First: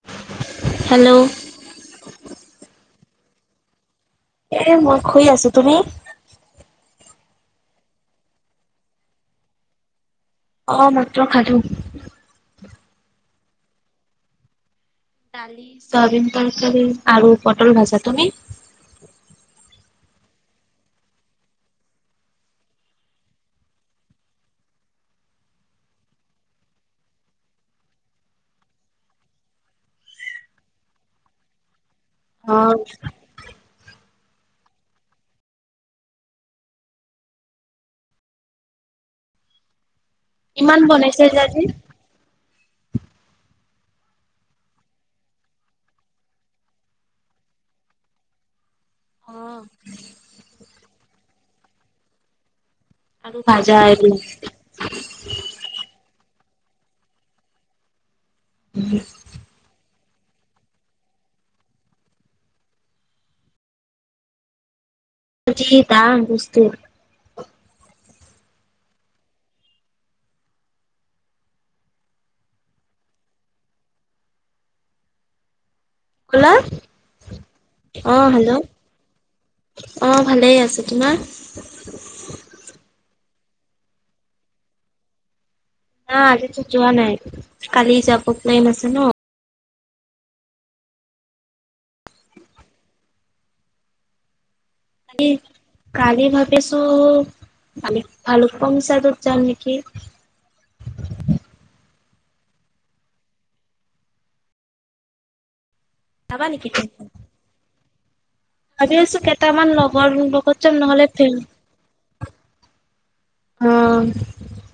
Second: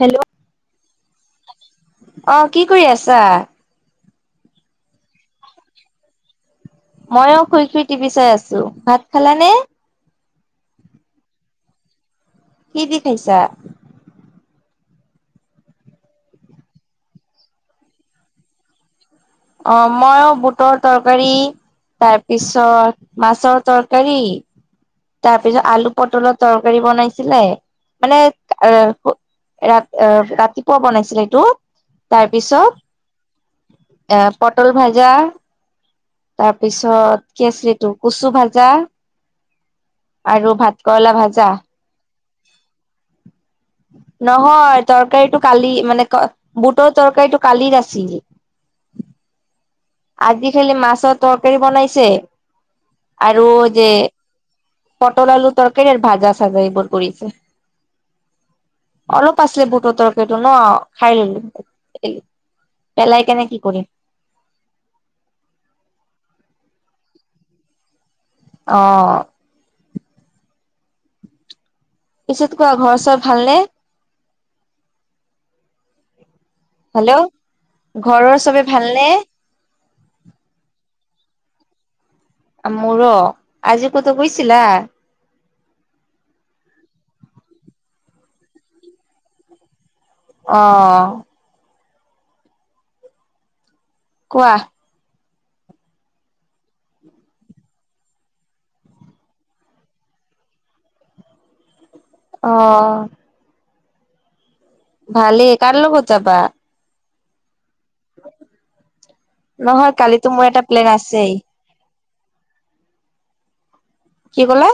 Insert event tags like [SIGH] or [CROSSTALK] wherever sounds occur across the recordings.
Hello! Hello! অ'! কি কৰি আছা? এ, মই শুই আছোঁ। তুমি? মইয়ো শুই শুই টিভি চাই আছোঁ। ভাত খালানে? অ'! ভাতটো খালোঁ। কি দি খাইছা? দালি, চয়াবিন তৰকাৰী আৰু পটল ভাজা। তুমি? অ'! মইয়ো বুটৰ তৰকাৰী। তাৰপিছত, মাছৰ তৰকাৰী। তাৰপিছত, আলু পটলৰ তৰকাৰী বনাইছিলে মানে ৰা আঁ ৰাতিপুৱা বনাইছিলে এইটো। অ তাৰপিছত এ পটল ভাজা তাৰপিছত, কেচৰিটো কচু ভাজা। আৰু ইমান ভাতকৰলা বনাইছে যে ভাজা। আজি নহয়। তৰকাৰীটো কালি, মানে, বুটৰ তৰকাৰীটো কালিৰ আছিল। [INAUDIBLE] অ'! আজি খালি মাছৰ তৰকাৰী বনাইছে। আৰু ভাজা যে এইবিলাক পটল, আলু তৰকাৰী ভাজা আছে। চাগে এইবোৰ কৰিছে। অলপ আছিল বুটৰ তৰ এইটো ন'? খাই ললোঁ, এ পেলাই কেনে কি কৰিম। যি দাম বস্তুৰ। অ'! পিছত কোৱা ঘৰ চৰ ভালনে? কি ক'লা? হেল্ল' অ'! ঘৰৰ চবে হেল্ল'! ভালনে অ'! ভালেই আছোঁ। তোমাৰ? মোৰো আজি ক'তো গৈছিলা? নাই, আজিতো যোৱা নাই। কালি যাব প্লেইন আছে ন? অ'! কোৱা? [UNINTELLIGIBLE] কালি ভাবিছোঁ! আমি ভালুক পুং চাইডত যাম নেকি। [INAUDIBLE] অ'! ভালেই। কাৰ লগত যাবা? নেকি তুমি ভাবি আছোঁ, কেইটামান নহয় লগৰ কালিতো মোৰ লগত এটা যাম প্লেন নহ'লে আছেই [UNINTELLIGIBLE] অ কি ক'লে?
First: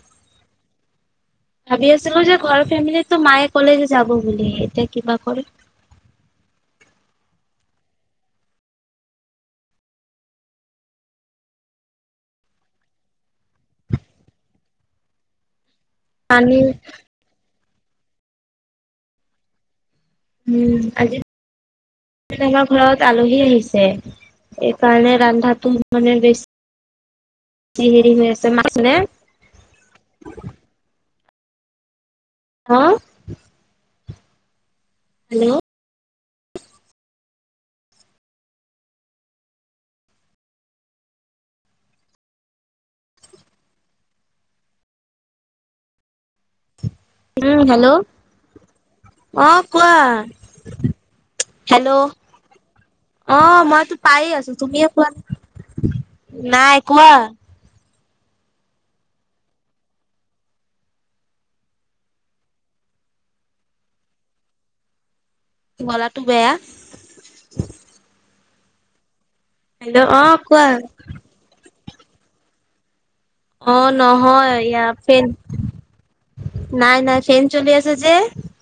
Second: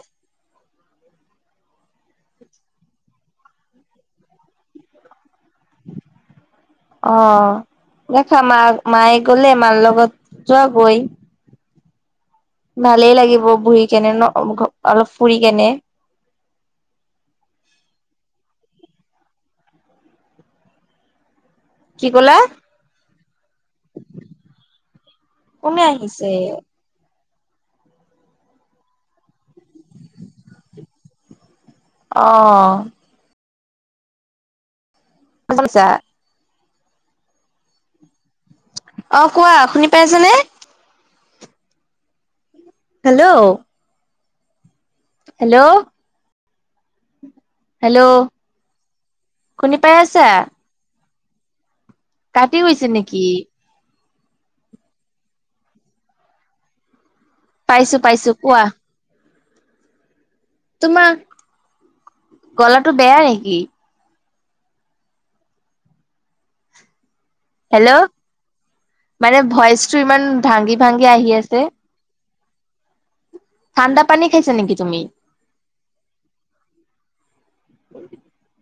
ভাবি আছিলোঁ! যে ঘৰৰ ফেমিলিতো মায়ে ক'লে যে যাব বুলি, এতিয়া কিবা কৰে? অ'! [UNINTELLIGIBLE] মা মায়ে ক'লে মাৰ লগত যোৱা গৈ ভালেই লাগিব বহি কেনে ন'। অলপ ফুৰি কেনে। [UNINTELLIGIBLE] উম! আজি [INAUDIBLE] আমাৰ ঘৰত আলহী আহিছে। এইকাৰণে, ৰন্ধাটো কোনে মানে আহিছে বেছি কি হেৰি হৈ আছে। মাছনে? অ। হেল্ল' [UNINTELLIGIBLE] অ কোৱা শুনি পাইছনে? হেল্ল'। হেল্ল'। উম হেল্ল' অ শুনি পাই কোৱা। আছা হেল্ল' কাটি গৈছে নেকি অ মই পায় আছো তুমিয়ে কোৱা নাই। নাই কোৱা। পাইছো পাইছো কোৱা। তোমাৰ গলাটো বেয়া নেকি? গলাটো বেয়া। হেল্ল'। মানে ভইচ টো হেল্ল' ইমান অ কোৱা ভাঙি ভাঙি আহি আছে। অ ঠাণ্ডা পানী খাইছা নহয় নেকি ইাৰ তুমি ফে নাই নাই ফেন চলি আছে যে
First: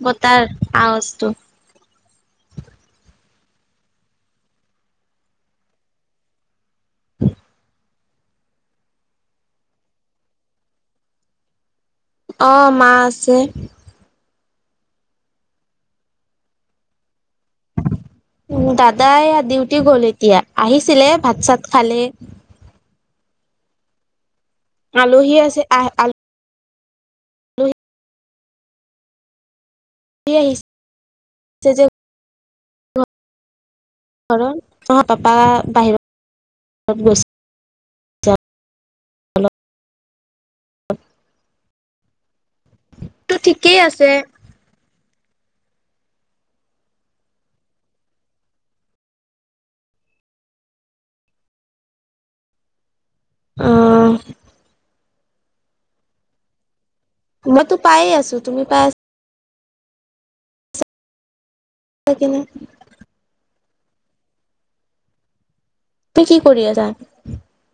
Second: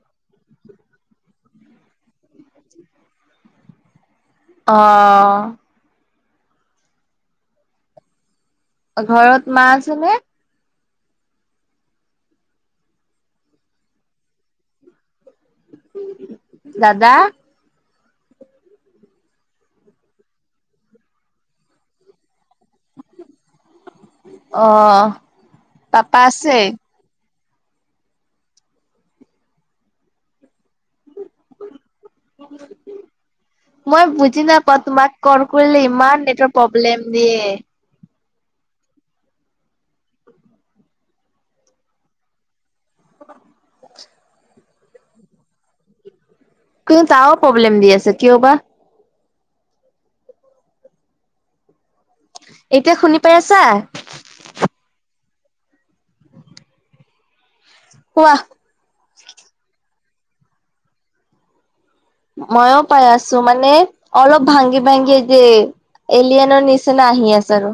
বতাৰ আৱাজটো। অ। [INAUDIBLE] ঘৰত মা আছে নে অ মা আছে দাদা উ দাদাই ডিউটি গ'ল এতিয়া আহিছিলে ভাত চাত খালে অ আলহী আছে আহ পাপা আছে আলহী [UNINTELLIGIBLE] [UNINTELLIGIBLE] মই ঘৰত বুজি নাপাওঁ নহয় তোমাক পাপা কল কৰিলে বাহিৰত ইমান নেটৰ প্ৰব্লেম গৈছে দিয়ে। [UNINTELLIGIBLE] টো ঠিকেই আছে কিন্তু তাও প্ৰব্লেম দি আছে কিয় বা এতিয়া শুনি পাই আছা। অ', মইতো পায়ে কোৱা আছো তুমি পাই আছা। কি নাই? ময়ো পাই আছো মানে অলপ ভাঙি ভাঙি যে তুমি কি এলিয়েনৰ কৰি আছা? নিচিনা আহি আছে আৰু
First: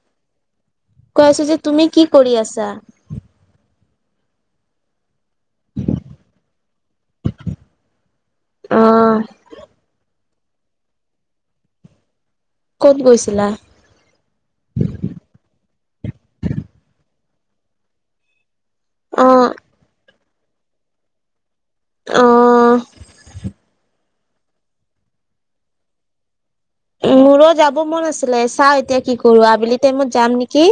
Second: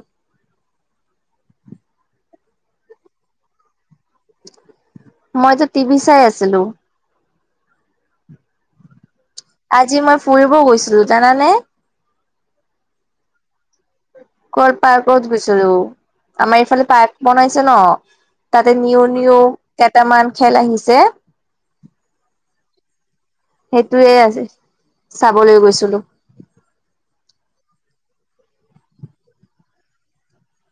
কৈ আছো যে তুমি কি কৰি আছা মইতো টিভি চাই আছিলো অ আজি মই ফুৰিব গৈছিলো জানানে কত গৈছিলা কল পাৰ্কত গৈছিলো আমাৰ এইফালে পাৰ্ক বনাইছে ন। তাতে নিও নিও অ', কেইটামান খেল আহিছে। অ', সেইটোৱে আ চাবলৈ গৈছিলো। মোৰো যাব মন আছিলে চাও এতিয়া কি কৰো আবেলি টাইমত যাম নেকি।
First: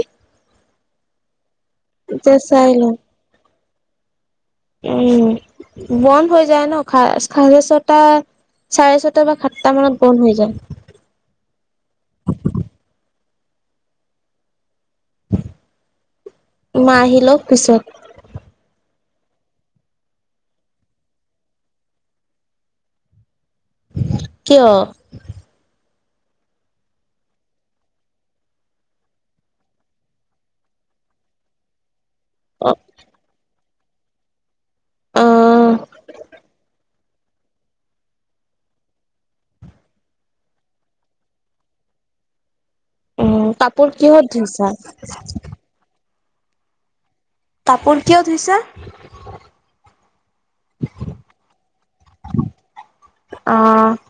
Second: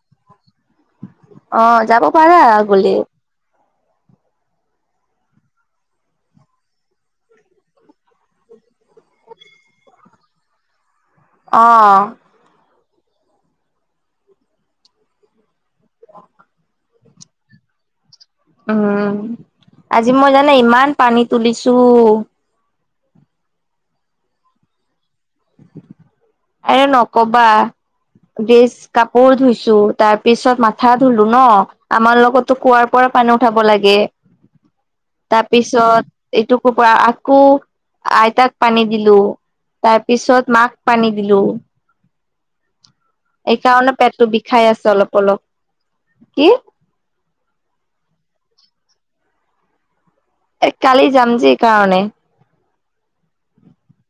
অ যাব এতিয়া পাৰা চাই লওঁ গলে উম বন্ধ হৈ যায় ন চা চাৰে ছটাত চাৰে ছটা বা সাতটা মানত বন্ধ হৈ যায় অ [UNINTELLIGIBLE] [UNINTELLIGIBLE] মা আহিলক পিছত উম আজি মই জানে ইমান পানী তুলিছো। কিয়? এ নকবা ড্ৰেছ কাপোৰ ধুইছো তাৰ পিছত মাথা ধুলো ন আমাৰ লগতো অ কুঁৱাৰ পৰা পানী উঠাব লাগে অ তাৰপিছত এইটো কো পৰা আ কো আইতাক পানী দিলো তাৰ পিছত মাক পানী দিলো। উম কাপোৰ এইকাৰণে কিহত পেটটো ধুইছা বিষাই আছে অলপ অলপ কি। কাপোৰ কিয় ধুইছা? এই কালি যাম যে এই কাৰণে। অ।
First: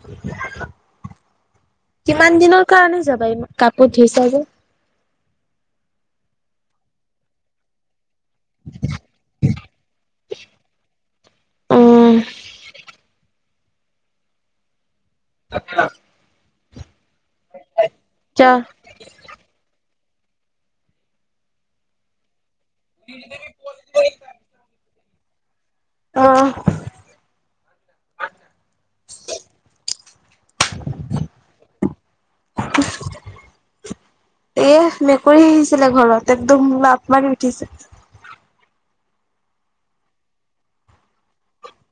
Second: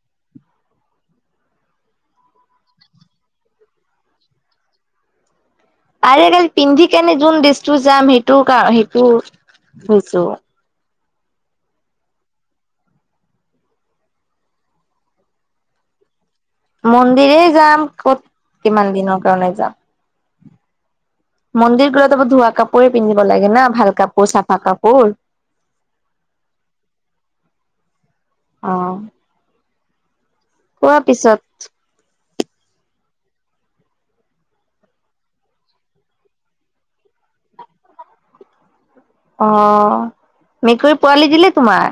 কিমান দিনৰ কাৰণে যাবা ই কাপোৰত ধুইছা যে আৰেৰে পিন্ধি কেনে যোন ড্ৰেছটো যাম সেইটো সেইটো সেইটো কৈছোঁ। উম। [UNINTELLIGIBLE] মন্দিৰে যাম ক'ত কিয় কিমান দিনৰ কাৰণে যাম মন্দিৰ গলে ত ধোৱা কাপোৰেই পিন্ধিব লাগে না ভাল কাপোৰ চাফা কাপোৰ। অ অ। হোৱা পিছত [INAUDIBLE] এ মেকুৰী আহিছিলে ঘৰত একদম মাপ মাৰি উঠিছে। অ মেকুৰী পোৱালি দিলে তোমাৰ?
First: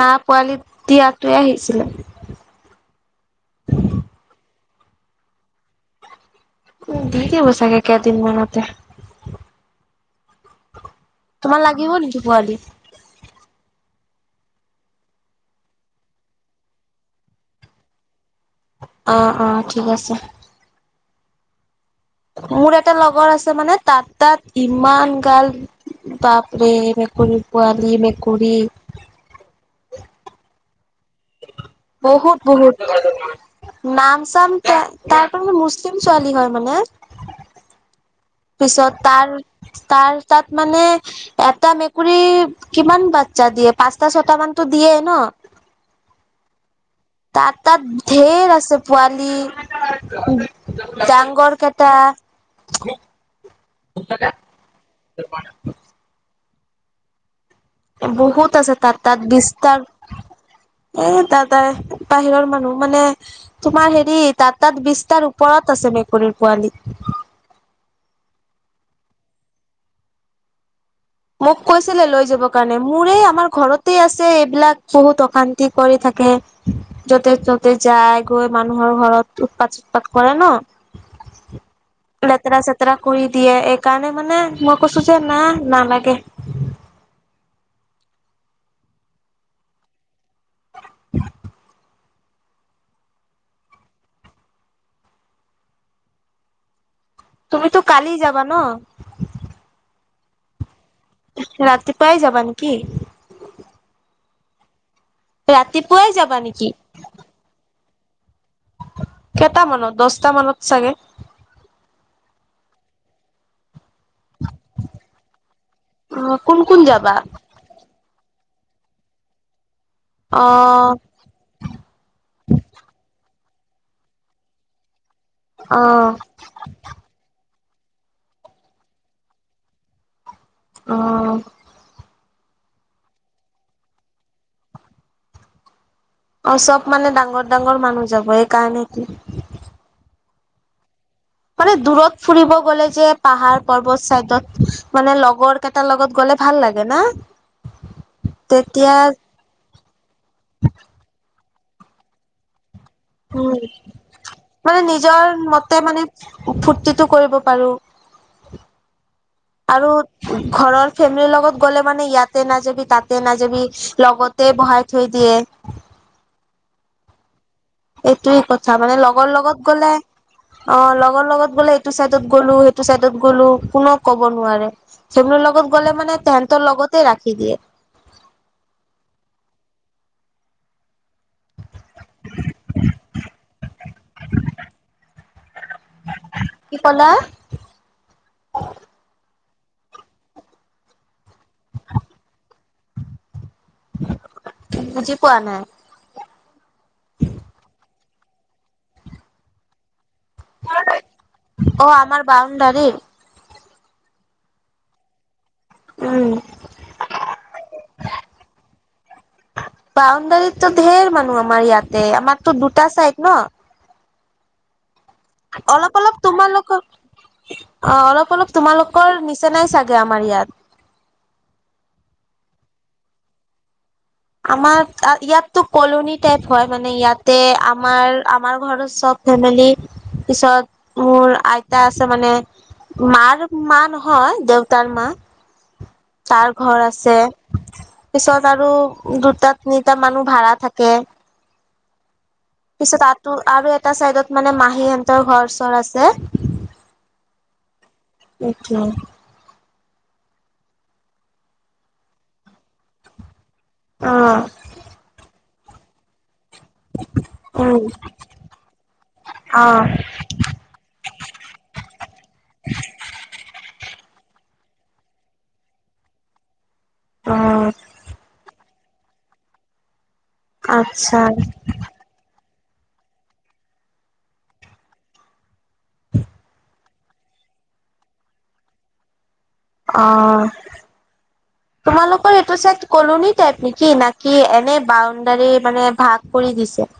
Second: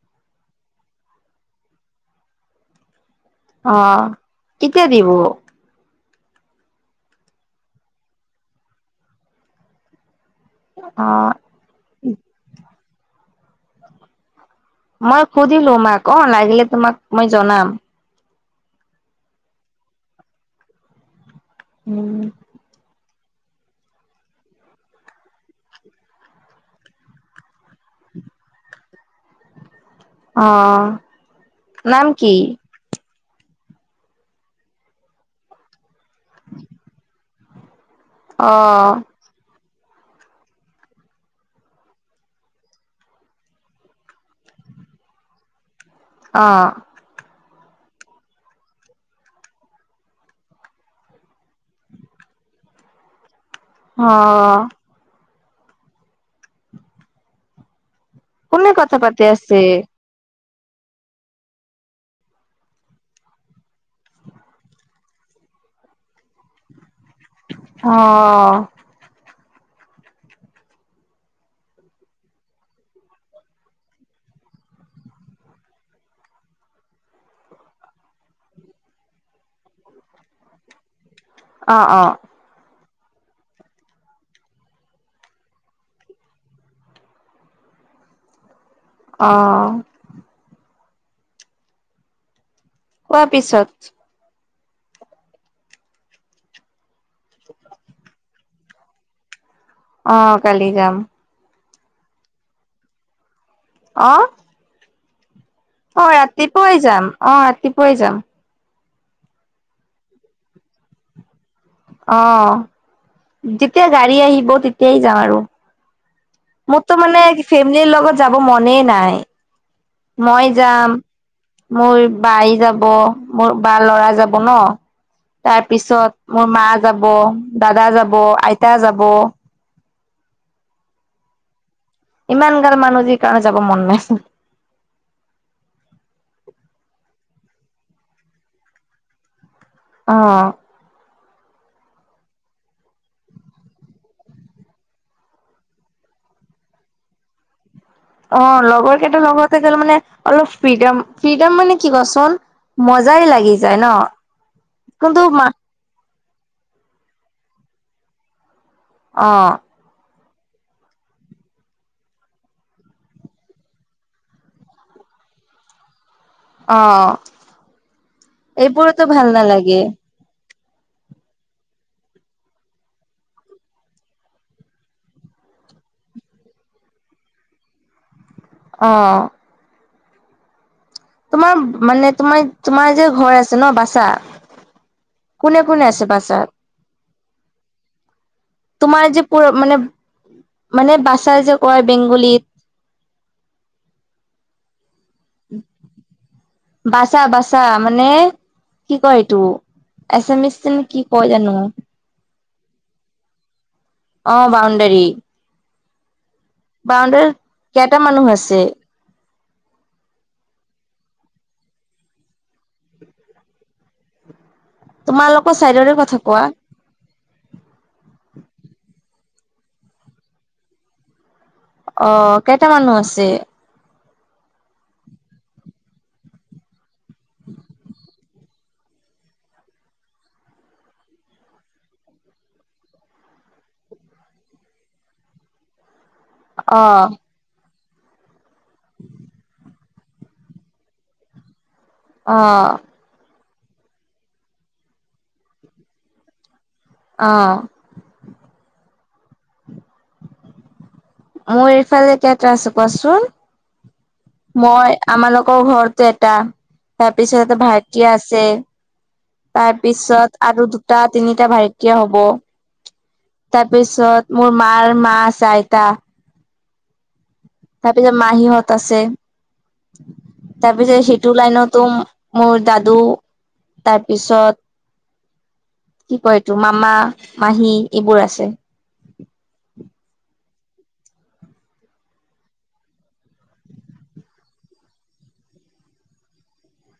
না পোৱালি দিয়াটোৱে আহিছিলে অ কেতিয়া দিব? উ ধে ব চাকে কেইদিন মনতে অ'। [UNINTELLIGIBLE] তোমাৰ লাগিব নেকি পোৱালি? মই সুধিলো মাক অ লাগিলে তোমাক মই জনাম। অ অ ঠিক আছে উম, মোৰ এটা লগৰ আছে মানে তাত তাত ইমান গাল বাপৰে মেকুৰী পোৱালি মেকুৰী। আহ। বহুত বহুত নাম চাম তাৰপ [UNINTELLIGIBLE] চিম ছোৱালী হয় মানে। অ' পিছত তাৰ তাৰ তাত মানে এটা মেকুৰী কিমান বাচ্ছা দিয়ে পাঁচটা ছটা মানতো দিয়ে ন। আহ, তাত তাত ঢেৰ আছে পোৱালি ডাঙৰ কেইটা [INAUDIBLE] অ, [INAUDIBLE] বহুত কোনে আছে তাত কথা তাত পাতি আছে বিস্তাৰ এ দ তাই বাহিৰৰ মানুহ মানে তোমাৰ হেৰি তাত তাত বিছ তাৰ ওপৰত আছে মেকুৰীৰ পোৱালি অ। মোক কৈছিলে লৈ যাব কাৰণে মোৰে আমাৰ ঘৰতে আছে এইবিলাক বহুত অশান্তি কৰি থাকে। য'তে ত'তে যায় গৈ মানুহৰ ঘৰত উৎপাত চুটপাত কৰে ন। অ অ। যা কৰি দিয়ে এইকাৰণে মানে মই কৈছো যে না নালাগে অ [INAUDIBLE] কোৱাৰ পিছত তুমিতো কালি যাবা ন অ কালি যাম ৰাতিপুৱাই যাবা নেকি? আহ অ ৰাতিপুৱাই যাবা নেকি? ৰাতিপুৱাই যাম অ ৰাতিপুৱাই যাম। কেইটামানত দহটা মানত চাগে। অ যেতিয়া গাড়ী আহিব তেতিয়াই যাম আৰু অ কোন কোন মোৰতো যাবা? মানে ফেমিলিৰ লগত যাব মনে নাই অ মই যাম মোৰ বাই যাব মোৰ বা লৰা যাব ন তাৰ অ পিছত মোৰ মা যাব দাদা যাব আইতা যাব অ ইমান গাল মানুহ যি কাৰণে যাব মন নাইছিল। অ চব মানে ডাঙৰ ডাঙৰ মানুহ যাব সেইকাৰণে কি। অ। মানে দূৰত ফুৰিব গ'লে যে পাহাৰ পৰ্বত চাইডত মানে লগৰ কেইটাৰ লগত গ'লে। ভাল লাগে না। অ তেতিয়া লগৰ কেইটাৰ লগৰতে গ'লে মানে অলপ ফ্ৰীডম ফ্ৰীডম মানে কি কচোন। মজাই উম লাগি যায় ন' মানে কিন্তু নিজৰ মা মতে মানে। ফূৰ্তিটো কৰিব পাৰিম। অ। ঘৰৰ ফেমিলিৰ লগত গ'লে মানে ইয়াতে নাযাবি তাতে নাযাবি লগতে বহাই থৈ। দিয়ে। অহ। এইটোয়েই কথা মানে লগৰ লগত গলে অ লগৰ লগত। গলে এইটো চাইডত গ'লো সেইটো চাইডত গ'লো কোও কব নোৱাৰে সেইবোৰ লগত গ'লে মানে তে। ত লগতে ৰাখি দিয়ে। অহ। তোমাৰ মানে তোমাৰ তোমাৰ যে ঘৰ আছে ন বাচা। কোনে কোনে আছে কি ক'লা বছাত তোমাৰ যে। প মানে মানে বাচাই যে কয় বেংগলীত বুজি পোৱা নাই বাচা বাচা মানে কি কয় এইটো এছা মিছ ছে কি কয় জানো। দাৰি অ বউণ্ডাৰী উম কেইটা মানুহ আছে? বাউণ্ডাৰীতো ঢেৰ মানুহ আমাৰ ইয়াতে আমাৰতো দুটা চাইড ন তোমালোকৰ চাইডৰে অলপ অলপ কথা কোৱা তোমালোকৰ অ অলপ অলপ তোমালোকৰ নিচ চেনাই চাগে আমাৰ ইয়াত অ কেইটা মানুহ আছে। আমাৰ ইয়াততো কলনি টাইপ হয় মানে ইয়াতে আমাৰ। আমাৰ ঘৰত চব ফেমিলি পিছত মোৰ আইতা আছে মানে। মাৰ মা নহয় দেউতাৰ মা তাৰ ঘৰ অ আছে পিছত আৰু দুটা নি এটা মানুহ ভাড়া থাকে। অ পিছত আৰু আৰু এটা চাইডত মানে, মাহী হতৰ ঘৰ চৰ আছে। অঁ। অওকে [UNINTELLIGIBLE] মোৰ এইফালে কেইটা আছো কোৱাচোন অ মই আমাৰ লগ [UNINTELLIGIBLE] আকৌ ঘৰটো এটা তাৰপিছত উম ভাইটি আছে [UNINTELLIGIBLE] অ তাৰপিছত আৰু দুটা তিনিটা ভাইটীয়ে হ'ব [UNINTELLIGIBLE] তাৰপিছত মোৰ মাৰ মা চইতা। অ তাৰপিছত মাহীহঁত আছে। তাৰপিছত আচ্ছা সিটো লাইনতো মোৰ দাদু তাৰপিছত। কি কয়টো মামা মাহী এইবোৰ আছে। অঁ। উম। তোমালোকৰ এইটো চাইড কলনি টাইপ নেকি, নাকি এনে বাউণ্ডাৰী মানে ভাগ কৰি দিছে।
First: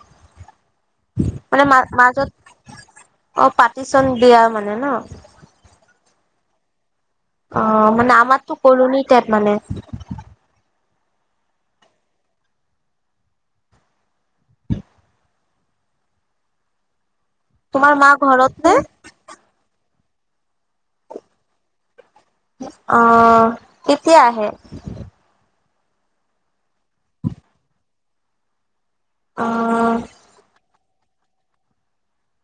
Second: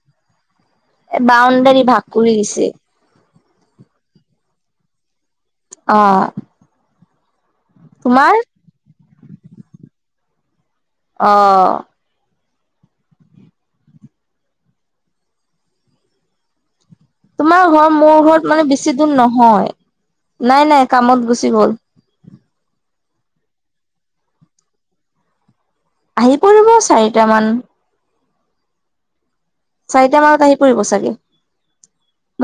মানে মা বাউণ্ডাৰী ভাগ মাজত কৰি দিছে। অ পাতিচোন বিয়া মানে ন। অঁ। অ, মানে আমাৰতো কলনিট মানে। অ। তোমাৰ ঘৰ মোৰ ঘৰত মানে বেছি দূৰ নহয়। নাই নাই কামত গুচি গ'ল। অ কেতিয়া আহে? আহি পৰিব চাৰিটামান অ চাৰিটা মানত আহি পৰিব চাগে?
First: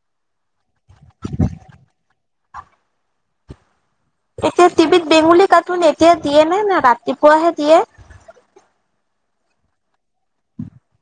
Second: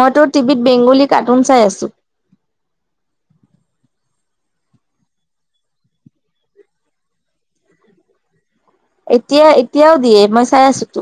মইতো টিভিত বেংগলী কাৰ্টুন চাই আছো। এতিয়া টিভিত বেঙুলী কাৰ্টুন এতিয়া দিয়ে নে? নে ৰাতিপুৱাহে দিয়ে। এতিয়া এতিয়াও দিয়ে মই চাই আছো তো।